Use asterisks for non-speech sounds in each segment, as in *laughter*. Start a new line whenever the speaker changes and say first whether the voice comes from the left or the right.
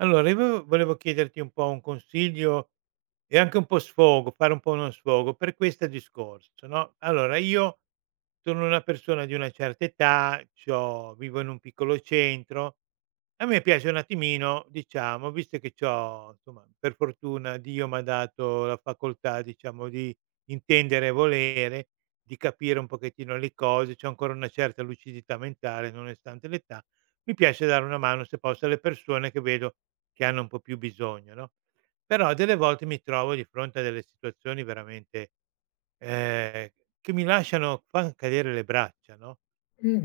right: Allora io volevo chiederti un po' un consiglio, e anche un po' sfogo, fare un po' uno sfogo, per questo discorso, no, allora io sono una persona di una certa età, c'ho vivo in un piccolo centro. A me piace un attimino, diciamo, visto che c'ho insomma, per fortuna Dio m'ha dato la facoltà, diciamo, di intendere e volere, di capire un pochettino le cose, c'ho ancora una certa lucidità mentale nonostante l'età, mi piace dare una mano se posso alle persone che vedo che hanno un po' più bisogno, no? Però delle volte mi trovo di fronte a delle situazioni veramente, ehm, che mi lasciano fan cadere le braccia, no.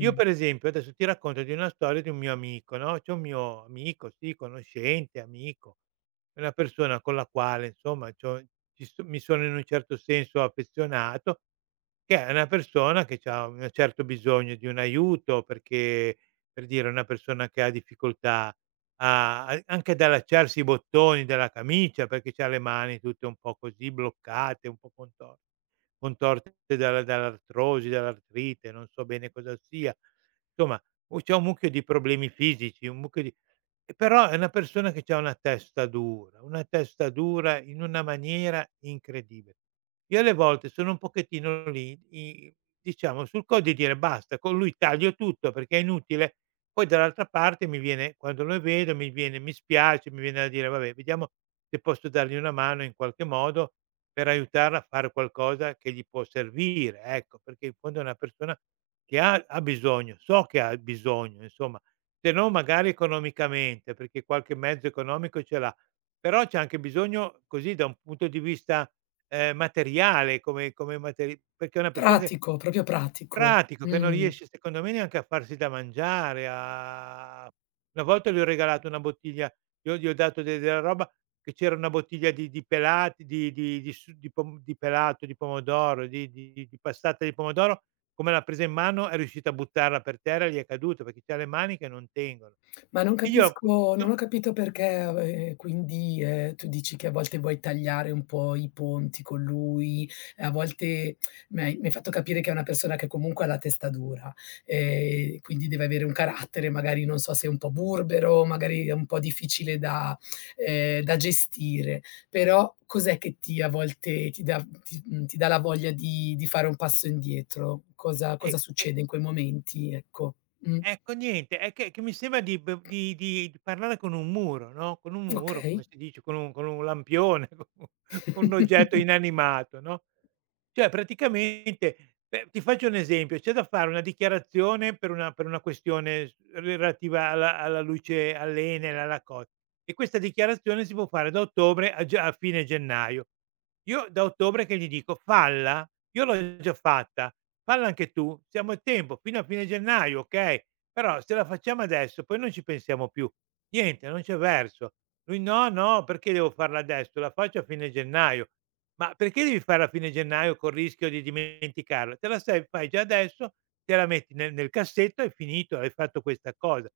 right: Io per esempio adesso ti racconto di una storia di un mio amico, no, c'è un mio amico, sì, conoscente, amico, è una persona con la quale insomma c'ho ci so mi sono in un certo senso affezionato, che è una persona che c'ha un certo bisogno di un aiuto perché, per dire, è una persona che ha difficoltà a a anche ad allacciarsi i bottoni della camicia, perché c'ha le mani tutte un po' così bloccate, un po' contorte dalla dall'artrosi, dall'artrite, non so bene cosa sia. Insomma, u c'è un mucchio di problemi fisici, un mucchio di e però è una persona che c'ha una testa dura in una maniera incredibile. Io alle volte sono un pochettino lì, i diciamo, sul co' di dire: "Basta, con lui taglio tutto perché è inutile". Poi dall'altra parte mi viene quando lo vedo mi spiace, mi viene da dire: "Vabbè, vediamo se posso dargli una mano in qualche modo per aiutarla a fare qualcosa che gli può servire", ecco, perché in fondo è una persona che ha bisogno, so che ha bisogno insomma, se non magari economicamente, perché qualche mezzo economico ce l'ha, però c'è anche bisogno così da un punto di vista, materiale, come materi perché è una persona che
left: Pratico, proprio pratico.
right: pratico, che non
left: Mh.
right: riesce secondo me neanche a farsi da mangiare. A una volta gli ho regalato una bottiglia, io gli ho dato de della roba, che c'era una bottiglia di pelati di su di pom di pelato, di pomodoro, di passata di pomodoro. Come l'ha presa in mano è riuscita a buttarla per terra e gli è caduta perché c'ha le mani che non tengono.
left: Ma
right: Io co
left: non
right: no.
left: ho capito perché, quindi, tu dici che a volte vuoi tagliare un po' i ponti con lui, e a volte mi hai fatto capire che è una persona che comunque ha la testa dura, quindi deve avere un carattere, magari non so se è un po' burbero, magari è un po' difficile da da gestire, però cos'è che ti a volte ti dà ti mhmm, ti dà la voglia di fare un passo indietro? Cosa
right: e
left: cosa
right: e
left: succede in quei momenti, ecco? Mh,
right: Ecco niente, è che mi sembra di b di parlare con un muro, no, con un muro, come
left: okay.
right: si dice, con un lampione, *laughs* co con un oggetto
left: *laughs*
right: inanimato, no, cioè praticamente, beh, ti faccio un esempio: c'è da fare una dichiarazione per una questione s relativa alla luce all'Enel, alla co e questa dichiarazione si può fare da ottobre a fine gennaio. Io da ottobre che gli dico: "Falla, io l'ho già fatta, falla anche tu, siamo a tempo fino a fine gennaio, okay, però se la facciamo adesso poi non ci pensiamo più. Niente, non c'è verso". Lui: "No, no, perché devo farla adesso? La faccio a fine gennaio". Ma perché devi farla a fine gennaio col rischio di dimenticarla? Te la sei fai già adesso, te la metti nel cassetto, è finito, hai fatto questa cosa.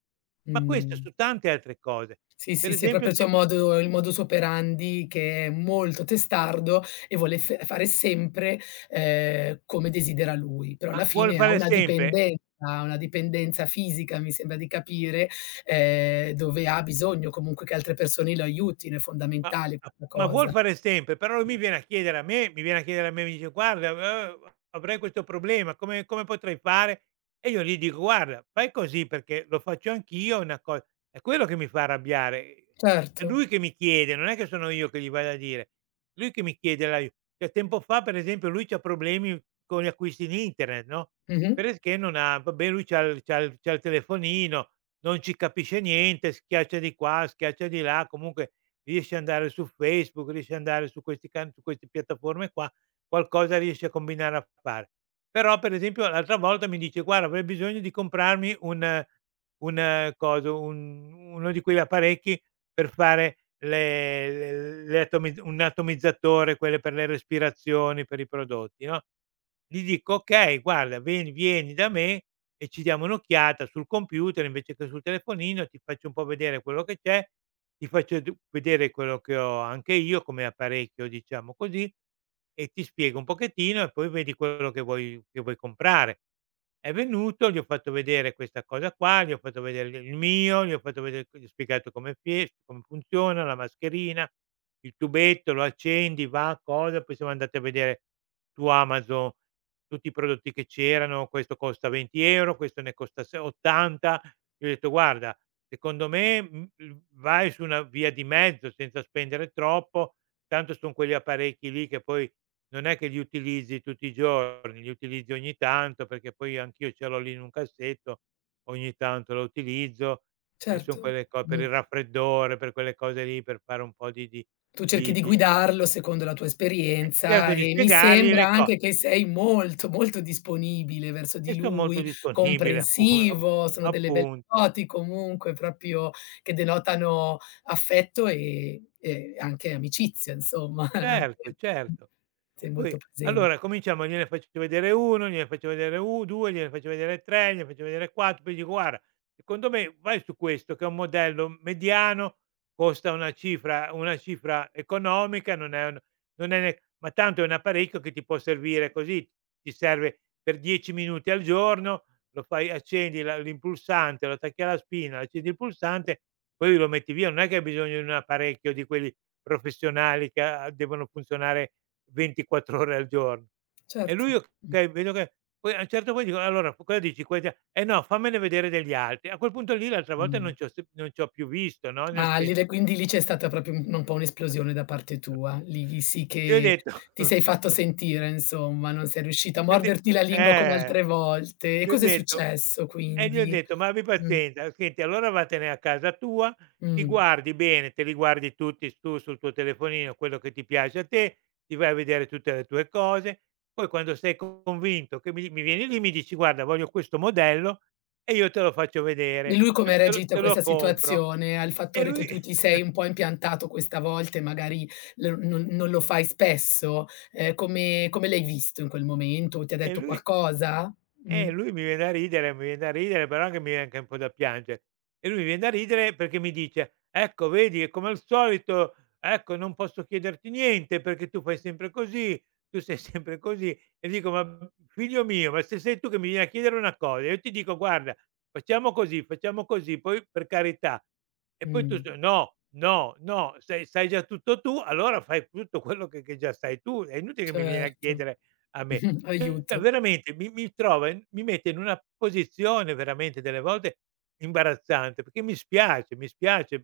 right: Ma questo
left: Mh.
right: su tante altre cose.
left: Sì,
right: Per
left: sì, sì, è
right: esempio
left: proprio il suo
right: ti
left: modo il modus operandi che è molto testardo e vuole f fare sempre, come desidera lui, però
right: ma
left: alla
right: vuole
left: fine
right: fare sempre
left: ha una dipendenza fisica, mi sembra di capire, dove ha bisogno comunque che altre persone lo aiutino, è
right: Ma
left: fondamentale
right: a
left: questa
right: ma
left: cosa.
right: vuol fare sempre, però lui mi viene a chiedere a me, mi dice: "Guarda, avrei questo problema, come potrei fare?" E io gli dico: "Guarda, fai così perché lo faccio anch'io, è una co". È quello che mi fa arrabbiare. È
left: Certo.
right: lui che mi chiede, non è che sono io che gli vado a dire. Lui che mi chiede l'ai cioè tempo fa, per esempio, lui c'ha problemi con gli acquisti in internet, no,
left: Mh-mh.
right: perché non ha vabbè lui c'ha il telefonino, non ci capisce niente, schiaccia di qua, schiaccia di là, comunque riesci ad andare su Facebook, riesci ad andare su questi can su queste piattaforme qua, qualcosa riesci a combinare a fare. Però per esempio l'altra volta mi dice: "Guarda avrei bisogno di comprarmi un coso, un uno di quegli apparecchi per fare le atomi un atomizzatore, quelle per le respirazioni, per i prodotti", no. Gli dico: "Okay guarda, ven vieni da me, e ci diamo un'occhiata sul computer invece che sul telefonino, ti faccio un po' vedere quello che c'è, ti faccio d vedere quello che ho anche io come apparecchio, diciamo così, e ti spiego un pochettino e poi vedi quello che vuoi comprare. È venuto, gli ho fatto vedere questa cosa qua, gli ho fatto vedere il mio, gli ho spiegato come funziona, la mascherina, il tubetto, lo accendi, va, cosa, poi siamo andati a vedere su Amazon tutti i prodotti che c'erano, questo costa 20 €, questo ne costa se 80. Gli ho detto: "Guarda, secondo me, l vai su una via di mezzo senza spendere troppo, tanto son quegli apparecchi lì che poi non è che li utilizzi tutti i giorni, li utilizzi ogni tanto, perché poi anch'io ce l'ho lì in un cassetto, ogni tanto lo utilizzo, e son
left: Certo.
right: quelle co per
left: Mh.
right: il raffreddore, per quelle cose lì, per fare un po' di di
left: Tu cerchi
right: di
left: di
right: di"
left: guidarlo secondo la tua esperienza
right: Cerco di
left: e mi
right: spiegargli
left: sembra
right: le co.
left: anche che sei molto, molto disponibile verso
right: E
left: di
right: sto molto
left: lui,
right: disponibile, appu
left: comprensivo, sono delle
right: appu
left: belle doti comunque proprio che denotano affetto e anche amicizia insomma.
right: certo,
left: *laughs*
right: certo. E
left: Sei
right: poi
left: molto presente.
right: allora cominciamo, gliene faccio vedere 1, gliene faccio vedere u 2, gliene faccio vedere 3, gliene faccio vedere 4, poi dico: "Guarda, secondo me vai su questo che è un modello mediano, costa una cifra economica, non è un non è ne ma tanto è un apparecchio che ti può servire così, ti serve per 10 minuti al giorno, lo fai accendi la il pulsante, lo attacchi alla spina, accendi il pulsante, poi lo metti via, non è che hai bisogno di un apparecchio di quelli professionali che a devono funzionare 24 ore al giorno". E
left: Certo.
right: lui okay, vedo che poi a un certo punto dico: "Allora cosa dici questa?" "Eh no, fammene vedere degli altri". A quel punto lì l'altra
left: Mh,
right: volta
left: mh.
right: non ci ho s non ci ho più visto, no, nel
left: Ah, lì
right: senso
left: le quindi lì c'è stata proprio un po'
right: *laughs*
left: un'esplosione da parte tua. Lì sì
right: gli ho
left: che
right: detto.
left: ti
right: *laughs*
left: sei fatto sentire insomma, non sei riuscita a
right: gli ho de
left: morderti la lingua come
right: eh.
left: altre volte. E
right: Gli ho
left: cos'è
right: detto
left: successo
right: e gli ho
left: quindi?
right: detto: "Ma abbi
left: Mh,
right: pazienza, senti allora vattene a casa tua, ti
left: mh.
right: guardi bene, te li guardi tutti tu sul tuo telefonino, quello che ti piace a te, ti vai a vedere tutte le tue cose, poi quando sei convinto che mi vieni lì, mi dici: "Guarda voglio questo modello", e io te lo faccio
left: E
right: vedere,
left: lui
right: te
left: come ha
right: lo te lo
left: reagito a
right: te lo
left: questa
right: compro".
left: situazione? Al
right: E
left: fattore che
right: lui
left: tu ti sei
right: *laughs*
left: un po' impiantato questa volta e magari l non lo fai spesso? Come l'hai visto in quel momento? Ti ha
right: e
left: detto
right: lui
left: qualcosa? Mh,
right: Lui mi viene da ridere, mi viene da ridere, però anche mi viene anche un po' da piangere. E lui mi viene da ridere perché mi dice: "Ecco vedi, è come al solito, ecco non posso chiederti niente perché tu fai sempre così, tu sei *laughs* sempre così". E dico: "Ma figlio mio, ma se sei tu che mi vieni a chiedere una cosa, io ti dico: "Guarda, facciamo così, poi per carità". E poi tu
left: mh,
right: s "No, no, no, sai sai già tutto tu, allora fai tutto quello che già sai tu, è inutile che mi vieni a
left: certo.
right: chiedere a me".
left: *laughs*
right: Cioè
left: Aiuto.
right: veramente mi mette in una posizione veramente delle volte imbarazzante, perché mi spiace, mi spiace.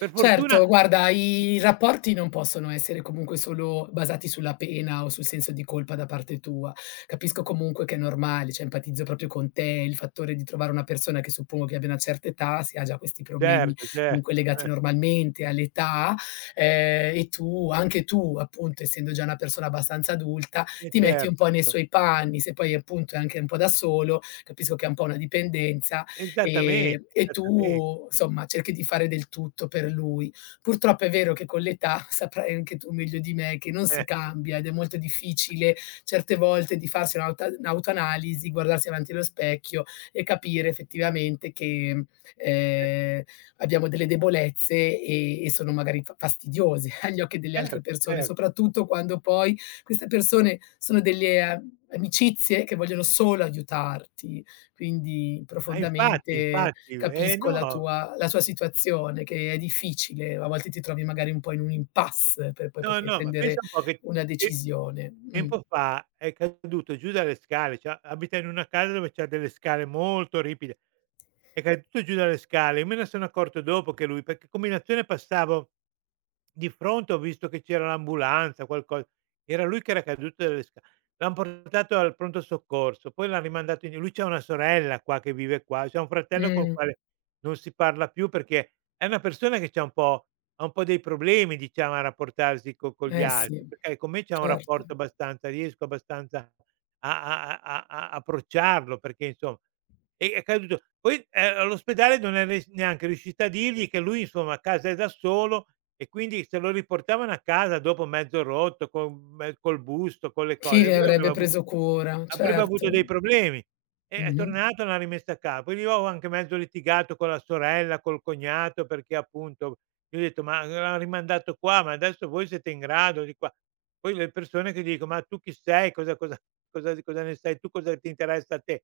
right: Per fortuna
left: Certo, guarda, i rapporti non possono essere comunque solo basati sulla pena o sul senso di colpa da parte tua. Capisco comunque che è normale, cioè empatizzo proprio con te, il fattore di trovare una persona che suppongo che abbia una certa età, se ha già questi problemi
right: certo,
left: comunque
right: certo,
left: legati normalmente all'età, e tu appunto, essendo già una persona abbastanza adulta, ti metti un po'
right: certo.
left: nei suoi panni, se poi appunto è anche un po' da solo, capisco che è un po' una dipendenza
right: Esattamente,
left: e
right: esattamente.
left: tu insomma cerchi di fare del tutto per lui. Purtroppo è vero che con l'età, *laughs* saprai anche tu meglio di me, che non si
right: Eh,
left: cambia ed è molto difficile certe volte di farsi un'autoanalisi, guardarsi davanti allo specchio e capire effettivamente che,
right: eh,
left: ehm, abbiamo delle debolezze e sono magari fa fastidiose *laughs* agli occhi delle altre
right: certo,
left: persone,
right: cer
left: soprattutto quando poi queste persone sono delle a amicizie che vogliono solo aiutarti. Quindi
right: ma infatti,
left: profondamente
right: infatti.
left: capisco
right: No.
left: la sua situazione, che è difficile, a volte ti trovi magari un po' in un impasse per poi
right: No,
left: poter
right: no, ma
left: prendere
right: pensa un po' che
left: una
right: te
left: decisione. Mh.
right: tempo fa è caduto giù dalle scale, cioè abita in una casa dove c'ha delle scale molto ripide, è caduto giù dalle scale. Io me ne sono accorto dopo che lui perché combinazione passavo di fronte, ho visto che c'era l'ambulanza, qualcosa, era lui che era caduto dalle sca l'han portato al pronto soccorso, poi l'han rimandato in lui c'ha una sorella qua che vive qua, c'ha un fratello col
left: Mh.
right: quale non si parla più perché è una persona che c'ha un po' ha un po' dei problemi, diciamo, a rapportarsi co con gli
left: Eh sì,
right: altri, perché con me c'è un
left: certo.
right: rapporto abbastanza, riesco abbastanza a approcciarlo perché insomma è caduto, poi, all'ospedale non è ries neanche riuscita a dirgli che lui insomma a casa è da solo e quindi se lo riportavano a casa dopo mezzo rotto, con me col busto, con le
left: Chi
right: cose,
left: ne
right: lui
left: avrebbe preso cura?
right: avrebbe
left: Certo.
right: avuto dei problemi. E è
left: Mh-mh.
right: tornato, l'ha rimessa a ca poi lì ho anche mezzo litigato con la sorella, col cognato perché appunto io ho detto: "Ma l'han rimandato qua, ma adesso voi siete in grado di qua". Poi le persone che dico: "Ma tu chi sei? Cosa ne sai tu? Cosa ti interessa a te?"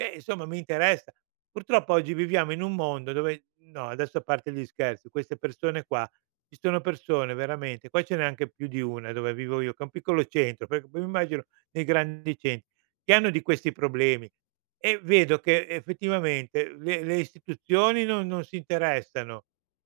right: Beh, insomma mi interessa. Purtroppo oggi viviamo in un mondo dove, no, adesso a parte gli scherzi, queste persone qua, ci sono persone veramente, qua ce n'è anche più di una dove vivo io, che è un piccolo centro, perché poi mi immagino nei grandi centri, che hanno di questi problemi, e vedo che effettivamente le istituzioni non si interessano.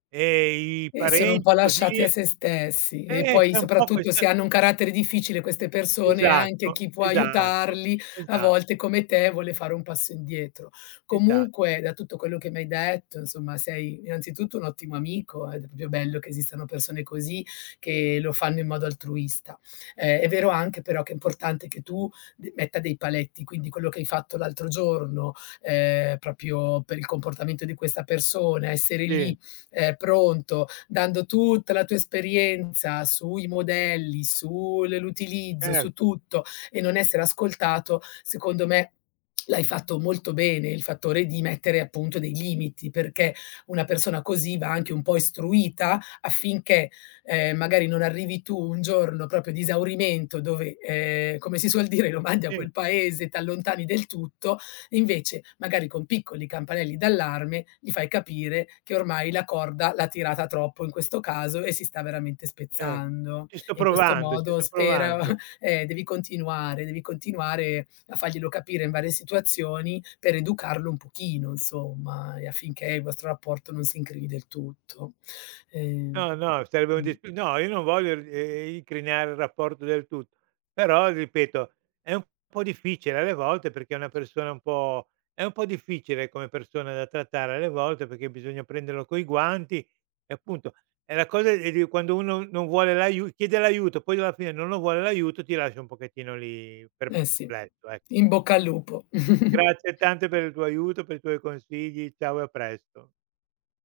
right: E i
left: E sono un po'
right: parenti così,
left: lasciati a se stessi e poi
right: c'è un po'
left: soprattutto
right: questa
left: se hanno un carattere difficile queste persone, anche
right: esatto,
left: chi può
right: esatto,
left: aiutarli a volte
right: esatto,
left: come te vuole fare un passo indietro.
right: esatto.
left: Comunque da tutto quello che mi hai detto, insomma, sei innanzitutto un ottimo amico ed è proprio bello che esistano persone così che lo fanno in modo altruista. È vero anche però che è importante che tu d metta dei paletti, quindi quello che hai fatto l'altro giorno, proprio per il comportamento di questa persona, essere
right: Sì,
left: lì, pronto dando tutta la tua esperienza sui modelli, sull'utilizzo, su
right: certo,
left: tutto e non essere ascoltato, secondo me l'hai fatto molto bene, il fattore di mettere appunto dei limiti, perché una persona così va anche un po' istruita affinché, magari non arrivi tu un giorno proprio di esaurimento dove, come si suol dire, lo mandi a
right: sì,
left: quel paese, t'allontani del tutto. Invece, magari con piccoli campanelli d'allarme, gli fai capire che ormai la corda l'ha tirata troppo in questo caso e si sta veramente
right: cer
left: spezzando.
right: ci sto
left: E in questo
right: provando, ci
left: modo
right: sto
left: spera
right: provando.
left: *laughs* devi continuare, a farglielo capire in varie situazioni per educarlo un pochino, insomma, e affinché il vostro rapporto non si incrivi del tutto. Ehm,
right: No, no, sarebbe un
left: mh,
right: disp no, io non voglio, incrinare il rapporto del tutto, però ripeto, è un po' difficile alle volte perché è una persona un po' è un po' difficile come persona da trattare alle volte perché bisogna prenderlo coi guanti, e appunto è la cosa, è di quando uno non vuole l'aiu chiede l'aiuto, poi alla fine non lo vuole l'aiuto, ti lascia un pochettino lì
left: eh sì.
right: perplesso, ecco.
left: In bocca al lupo. *laughs*
right: Grazie tante per il tuo aiuto, per i tuoi consigli. Ciao e a presto.